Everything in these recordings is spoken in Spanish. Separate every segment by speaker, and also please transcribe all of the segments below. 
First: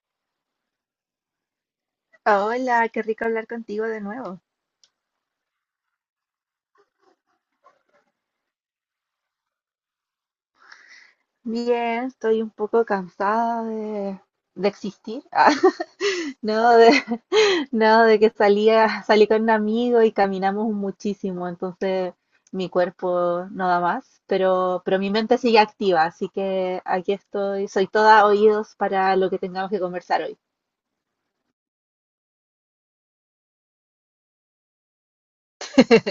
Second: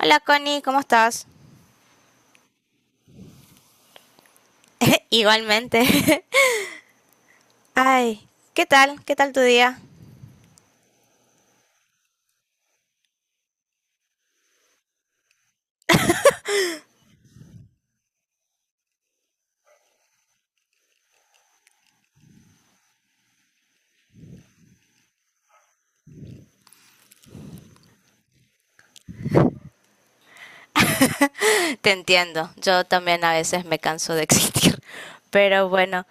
Speaker 1: Hola Connie, ¿cómo estás?
Speaker 2: Hola, qué rico hablar contigo de nuevo.
Speaker 1: Igualmente. Ay, ¿qué tal? ¿Qué tal tu día?
Speaker 2: Bien, estoy un poco cansada de existir. Ah, no, de, no, de que salí con un amigo y caminamos muchísimo, entonces mi cuerpo no da más, pero mi mente sigue activa, así que aquí estoy, soy toda oídos para lo que tengamos que conversar hoy.
Speaker 1: Te entiendo, yo también a veces me canso de existir. Pero bueno,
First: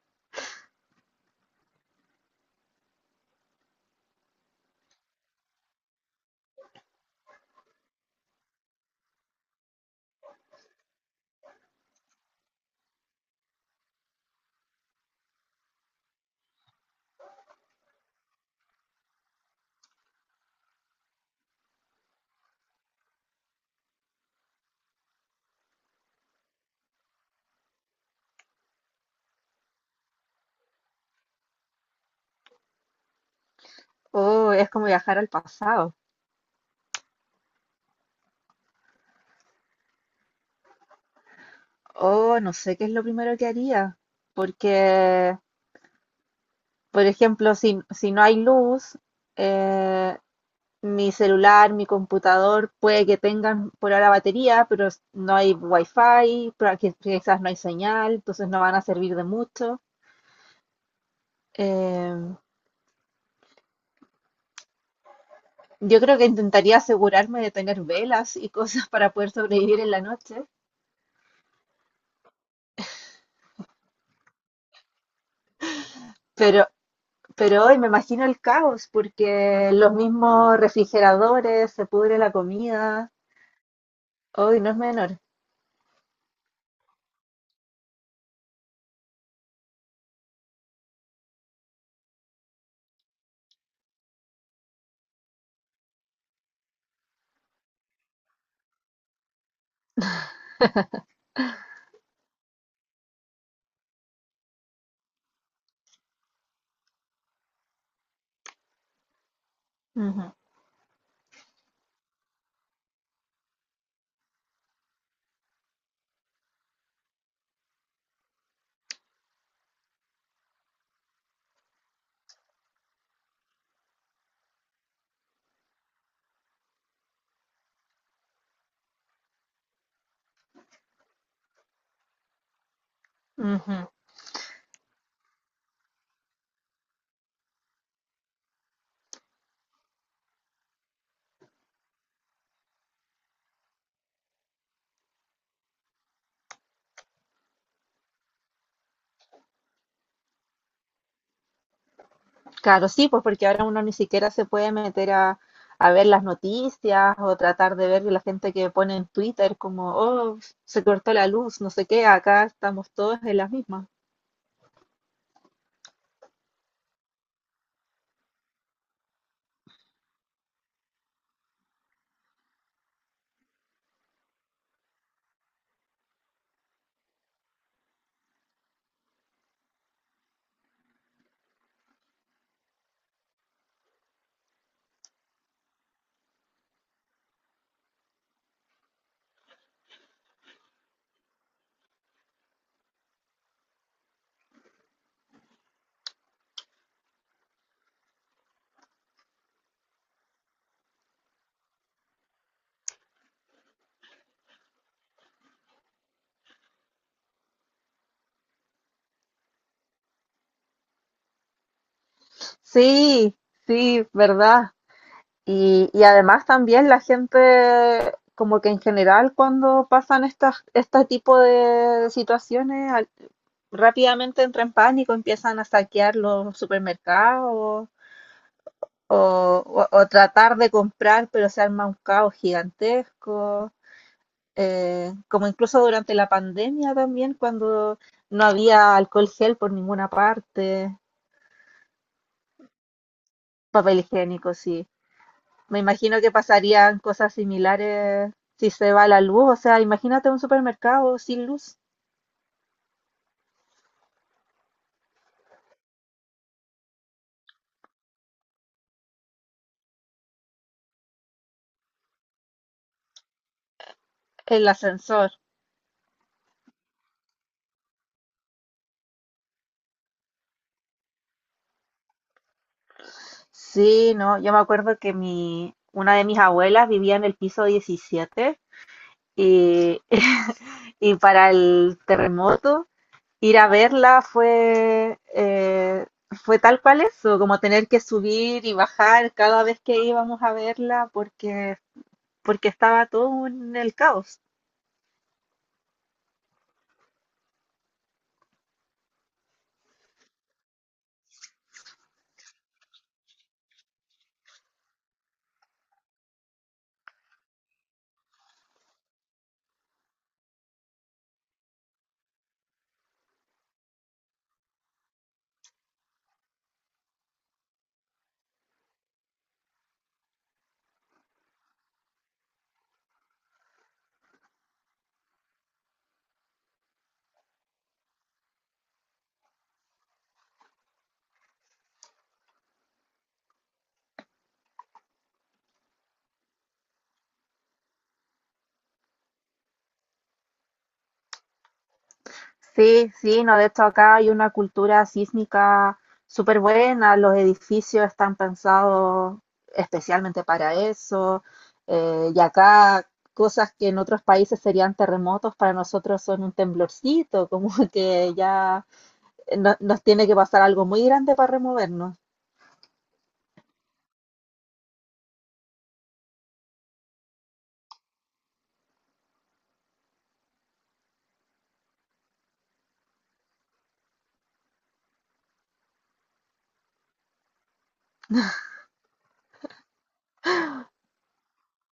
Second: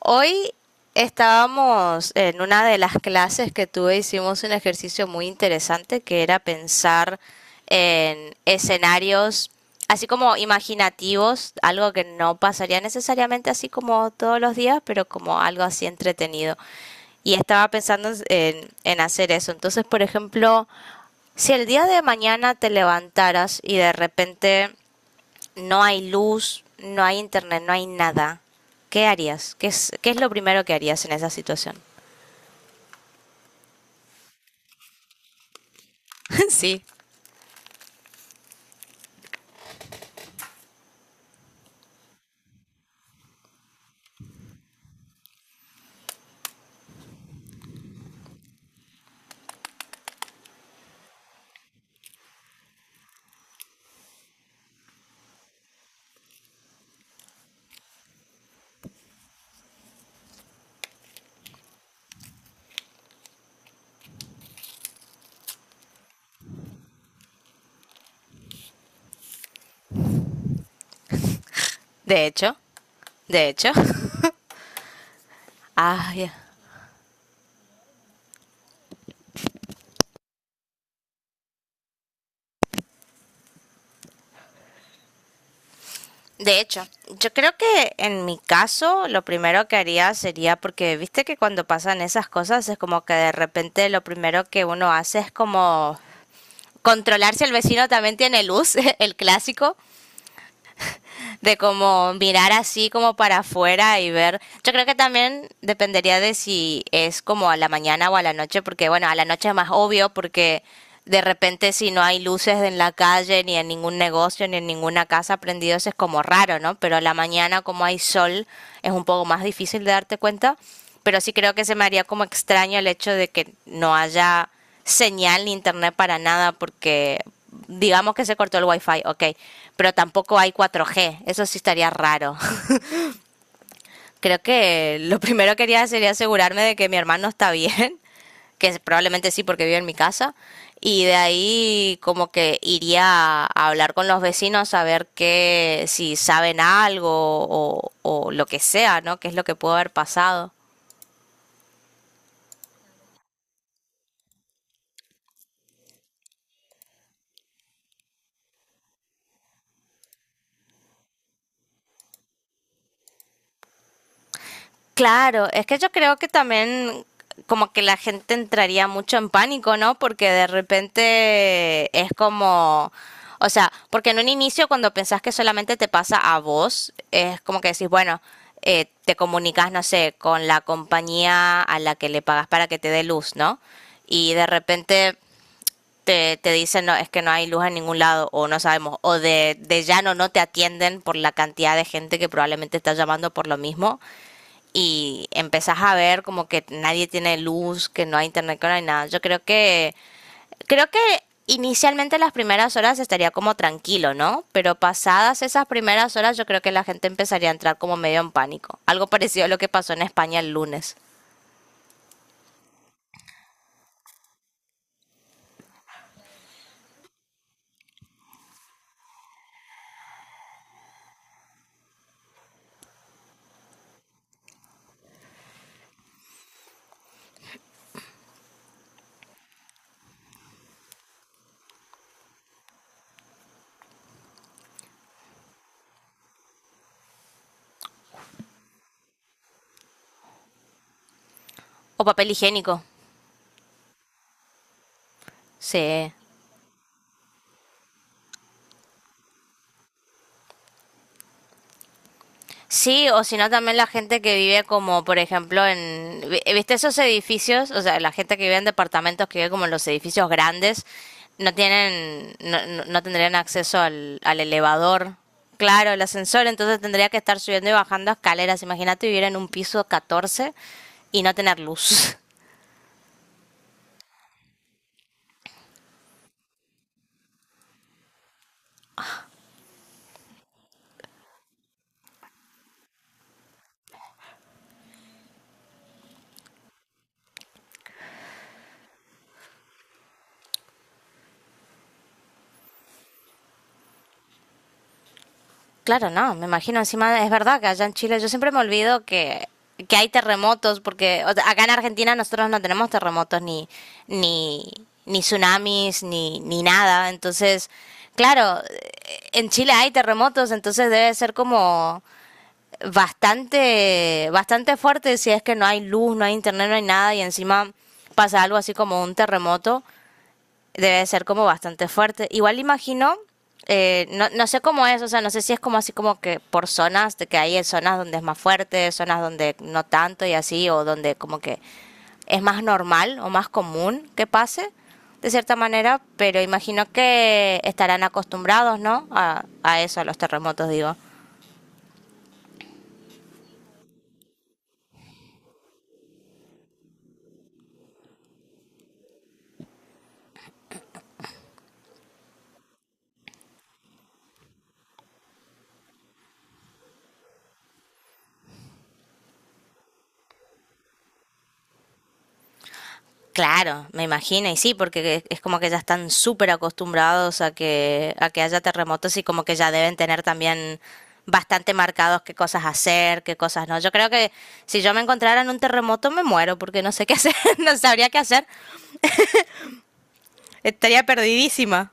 Speaker 1: hoy estábamos en una de las clases que tuve, hicimos un ejercicio muy interesante que era pensar en escenarios así como imaginativos, algo que no pasaría necesariamente así como todos los días, pero como algo así entretenido. Y estaba pensando en hacer eso. Entonces, por ejemplo, si el día de mañana te levantaras y de repente no hay luz, no hay internet, no hay nada, ¿qué harías? ¿Qué es lo primero que harías en esa situación?
Speaker 2: Oh, es como viajar al pasado.
Speaker 1: Sí,
Speaker 2: Oh, no sé qué es lo primero que haría, porque, por ejemplo, si no hay luz, eh, mi celular, mi computador, puede que tengan por ahora batería, pero no hay wifi, pero aquí quizás no hay señal, entonces no van a servir de mucho. Em, yo creo que intentaría asegurarme de tener velas y cosas para poder sobrevivir en la noche,
Speaker 1: de hecho, de hecho. Ah, ay,
Speaker 2: pero, pero hoy me imagino el caos, porque los mismos refrigeradores, se pudre la comida, hoy no es menor.
Speaker 1: de hecho, yo creo que en mi caso lo primero que haría sería porque viste que cuando pasan esas cosas es como que de repente lo primero que uno hace es como controlar si el vecino también tiene luz, el clásico. De como mirar así como para afuera y ver. Yo creo que también dependería de si es como a la mañana o a la noche, porque bueno, a la noche es más obvio
Speaker 2: Ujú,
Speaker 1: porque de repente si no hay luces en la calle, ni en ningún negocio, ni en ninguna casa prendidos, es como raro, ¿no? Pero a la mañana como hay sol es un poco más difícil de darte cuenta, pero sí creo que se me haría como extraño el hecho de que no haya señal ni internet para nada porque digamos que se cortó el wifi, ok, pero tampoco hay 4G, eso sí estaría raro.
Speaker 2: ujú.
Speaker 1: Creo que lo primero que quería sería asegurarme de que mi hermano está bien, que probablemente sí porque vive en mi casa, y de ahí como que iría a hablar con los vecinos a ver que si saben algo o lo que sea, ¿no? ¿Qué es lo que pudo haber pasado?
Speaker 2: Claro, sí, pues porque ahora uno ni siquiera se puede meter a ver las noticias o tratar de ver la gente que pone en Twitter como, oh, se cortó la luz, no sé qué, acá estamos todos en las mismas.
Speaker 1: Claro, es que yo creo que también como que la gente entraría mucho en pánico, ¿no? Porque de repente es como, o sea, porque en un inicio cuando pensás que solamente te pasa a vos, es como que decís, bueno, te comunicas, no sé, con la compañía a la que le pagas para que te dé luz, ¿no? Y de repente te dicen, no, es que no hay luz en ningún lado, o no sabemos, o de llano no te atienden por la cantidad de gente que probablemente está llamando por lo mismo y empezás a ver como que nadie tiene luz, que no hay internet, que no hay nada. Creo que inicialmente las primeras horas estaría como tranquilo, ¿no? Pero pasadas esas primeras horas yo creo que la gente empezaría a entrar como medio en pánico. Algo parecido a lo que pasó en España el lunes.
Speaker 2: Sí, sí, verdad. Y además también la gente, como que en general cuando pasan estas, este tipo de situaciones, rápidamente entra en pánico, empiezan a saquear los supermercados o tratar de comprar, pero se arma un caos gigantesco, como incluso durante la pandemia también, cuando no había alcohol gel por ninguna parte,
Speaker 1: O papel higiénico.
Speaker 2: papel higiénico, sí. Me
Speaker 1: Sí.
Speaker 2: imagino que pasarían cosas similares si se va la luz, o sea, imagínate un supermercado sin luz,
Speaker 1: Sí, o si no también la gente que vive como, por ejemplo, en, viste esos edificios, o sea, la gente que vive en departamentos que vive como en los edificios grandes, no tienen, no, no- no tendrían acceso al
Speaker 2: el
Speaker 1: elevador,
Speaker 2: ascensor.
Speaker 1: claro, el ascensor, entonces tendría que estar subiendo y bajando escaleras. Imagínate vivir en un piso 14 y no tener luz.
Speaker 2: Sí, no, yo me acuerdo que mi, una de mis abuelas vivía en el piso 17 y, y para el terremoto ir a verla fue tal cual eso, como tener que subir y bajar cada vez que íbamos a verla porque estaba todo en el caos.
Speaker 1: Claro, no, me imagino encima, es verdad que allá en Chile yo siempre me olvido que hay terremotos, porque o sea, acá en Argentina nosotros no tenemos terremotos ni, ni tsunamis, ni nada, entonces, claro, en Chile hay terremotos, entonces debe ser como bastante fuerte si es que no hay luz, no hay internet, no hay nada y encima pasa algo así como un terremoto debe ser como bastante fuerte. Igual imagino, no sé cómo es, o sea, no sé si es como así como que por zonas, de que hay zonas donde es más fuerte, zonas donde no tanto y así, o donde como que es más normal o más común que pase, de cierta manera, pero imagino que estarán acostumbrados, ¿no? A eso, a los terremotos, digo.
Speaker 2: Sí, sí, no, de hecho acá hay una cultura sísmica súper buena, los edificios están pensados especialmente para eso, y acá cosas que en otros países serían terremotos, para nosotros son un temblorcito, como que ya nos tiene que pasar algo muy grande para removernos.
Speaker 1: Claro, me imagino, y sí, porque es como que ya están súper acostumbrados a que haya terremotos y como que ya deben tener también bastante marcados qué cosas hacer, qué cosas no. Yo creo que si yo me encontrara en un terremoto me muero porque no sé qué hacer, no sabría qué hacer, estaría perdidísima.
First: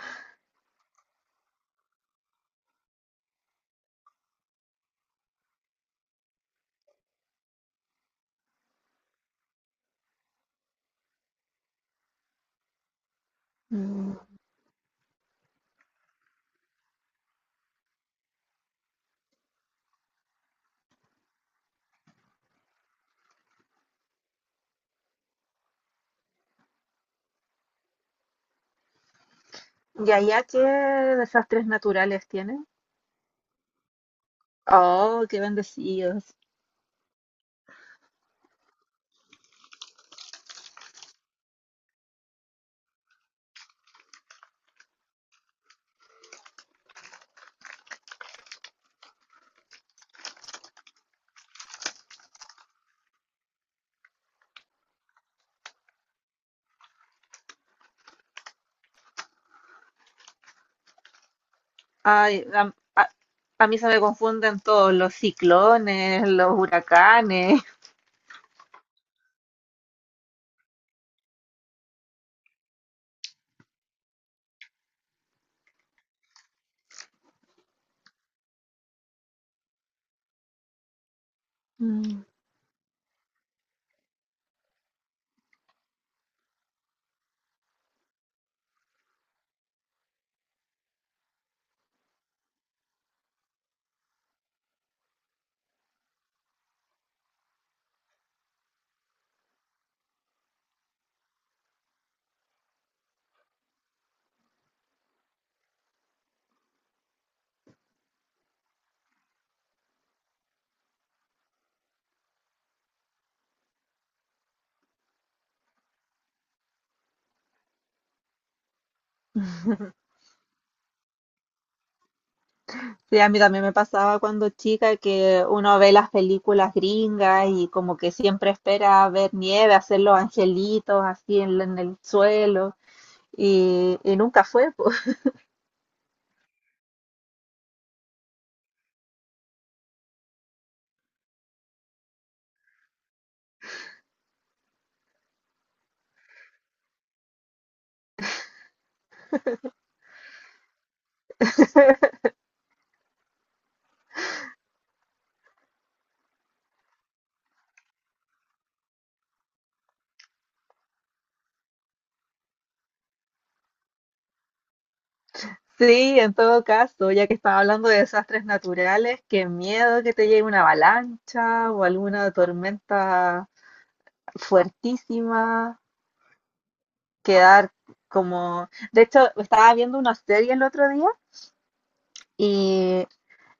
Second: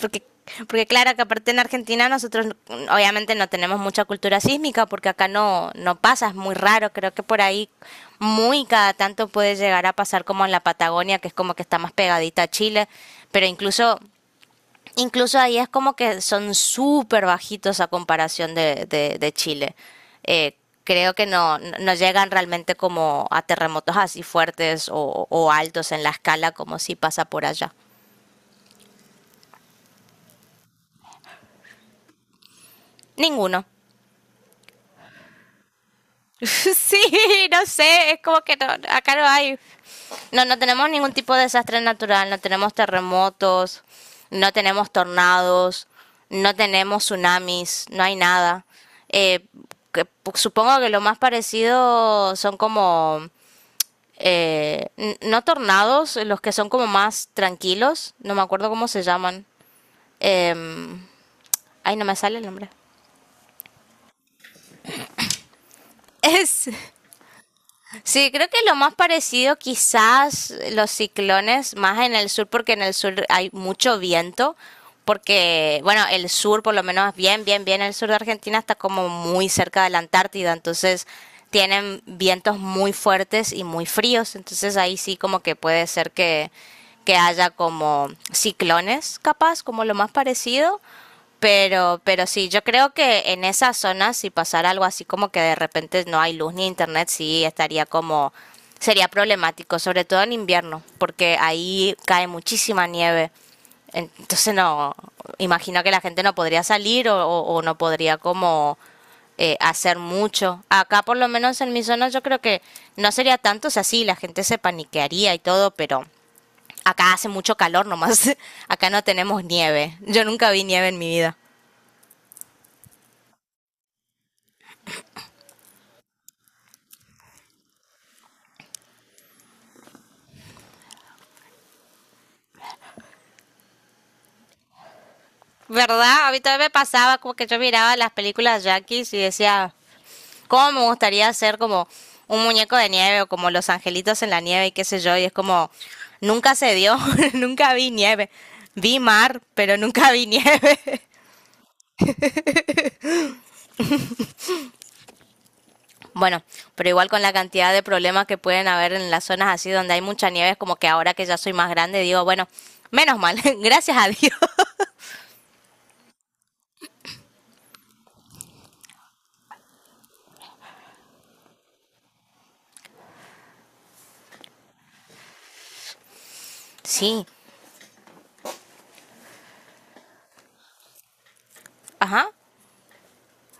Speaker 1: porque Porque claro que aparte en Argentina nosotros obviamente no tenemos mucha cultura sísmica porque acá no pasa, es muy raro, creo que por ahí muy cada tanto puede llegar a pasar como en la Patagonia, que es como que está más pegadita a Chile, pero incluso,
Speaker 2: Mm.
Speaker 1: incluso ahí es como que son súper bajitos a comparación de Chile. Eh, creo que no llegan realmente como a terremotos así fuertes o altos en la escala como si pasa por allá.
Speaker 2: ¿Y allá qué desastres naturales tienen?
Speaker 1: Ninguno.
Speaker 2: Oh, qué bendecidos.
Speaker 1: Sí, no sé, es como que no, acá no hay. No tenemos ningún tipo de desastre natural, no tenemos terremotos, no tenemos tornados, no tenemos tsunamis, no hay nada. Eh, que- supongo que lo más parecido son como... no tornados, los que son como más tranquilos, no me acuerdo cómo se llaman. Em, ay, no me sale el
Speaker 2: Ay,
Speaker 1: nombre.
Speaker 2: a mí se me confunden todos los ciclones, los
Speaker 1: Es,
Speaker 2: huracanes.
Speaker 1: sí, creo que lo más parecido quizás los ciclones, más en el sur, porque en el sur hay mucho viento, porque, bueno, el sur, por lo menos bien, el sur de Argentina está como muy cerca de la Antártida, entonces tienen
Speaker 2: Mm.
Speaker 1: vientos muy fuertes y muy fríos, entonces ahí sí como que puede ser que haya como ciclones, capaz, como lo más parecido, pero sí, yo creo que en esa zona, si pasara algo así como que de repente no hay luz ni internet, sí estaría como, sería problemático, sobre todo en invierno, porque ahí cae muchísima nieve. Entonces no, imagino que la gente no podría salir o no podría como hacer mucho. Acá por lo menos en mi zona yo creo que no sería tanto, o sea, sí, la gente se paniquearía y todo, pero acá hace mucho calor nomás, acá no tenemos nieve, yo nunca vi nieve en mi vida.
Speaker 2: Sí, a mí también me pasaba cuando chica que uno ve las películas gringas y como que siempre espera ver nieve, hacer los angelitos así en el suelo y nunca fue.
Speaker 1: ¿Verdad? A mí también me pasaba como que yo miraba las películas yankees y decía, ¿cómo me gustaría ser como un muñeco de nieve o como los angelitos en la nieve y qué sé yo? Y es como, nunca se dio, nunca vi nieve. Vi mar, pero nunca vi nieve. Bueno, pero igual con la cantidad de problemas que pueden haber en las zonas así donde hay mucha nieve, es como que ahora que ya soy más grande digo, bueno, menos mal, gracias a Dios.
Speaker 2: Sí, en todo caso, ya que estaba hablando de desastres naturales, qué miedo que te llegue una avalancha o alguna tormenta fuertísima,
Speaker 1: Sí,
Speaker 2: quedar como... De hecho, estaba viendo una serie el otro día
Speaker 1: ajá.
Speaker 2: y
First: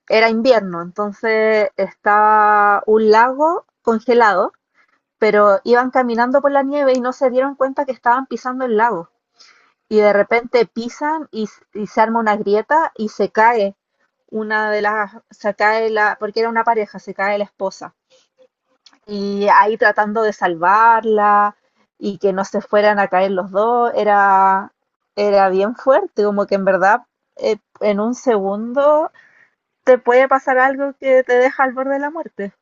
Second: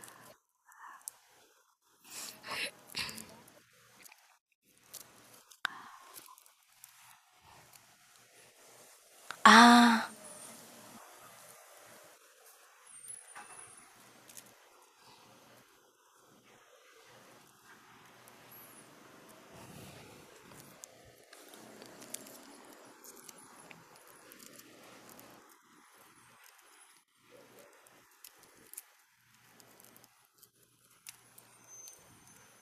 Speaker 2: era invierno, entonces estaba un lago congelado, pero iban caminando por la nieve y no se dieron cuenta que estaban pisando el lago. Y de repente pisan y se arma una grieta y se cae una de las, se cae la, porque era una pareja, se cae la esposa. Y ahí tratando de salvarla y que no se fueran a caer los dos, era bien fuerte, como que en verdad en un segundo te puede pasar algo que te deja al borde de la muerte.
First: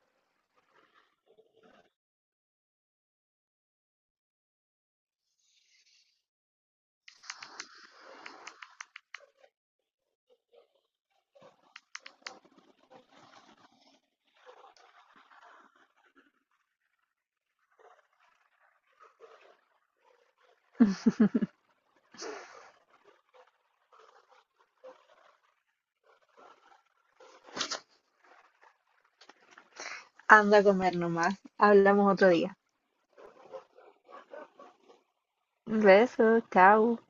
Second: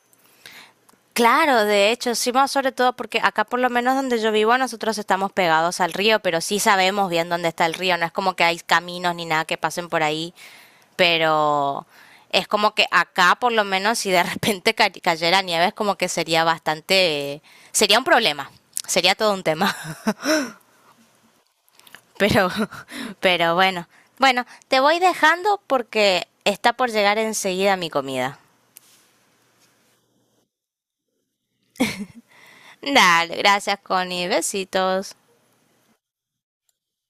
Speaker 1: Claro, de hecho, sí, más sobre todo porque acá por lo menos donde yo vivo nosotros estamos pegados al río, pero sí sabemos bien dónde está el río, no es como que hay caminos ni nada que pasen por ahí, pero es como que acá por lo menos si de repente cayera nieve es como que sería bastante, sería un problema, sería todo un tema, pero, pero bueno, bueno, te voy dejando porque está por llegar enseguida mi comida.
Speaker 2: Anda a comer nomás, hablamos otro día.
Speaker 1: Dale, gracias Connie, besitos.
Speaker 2: Besos, chao.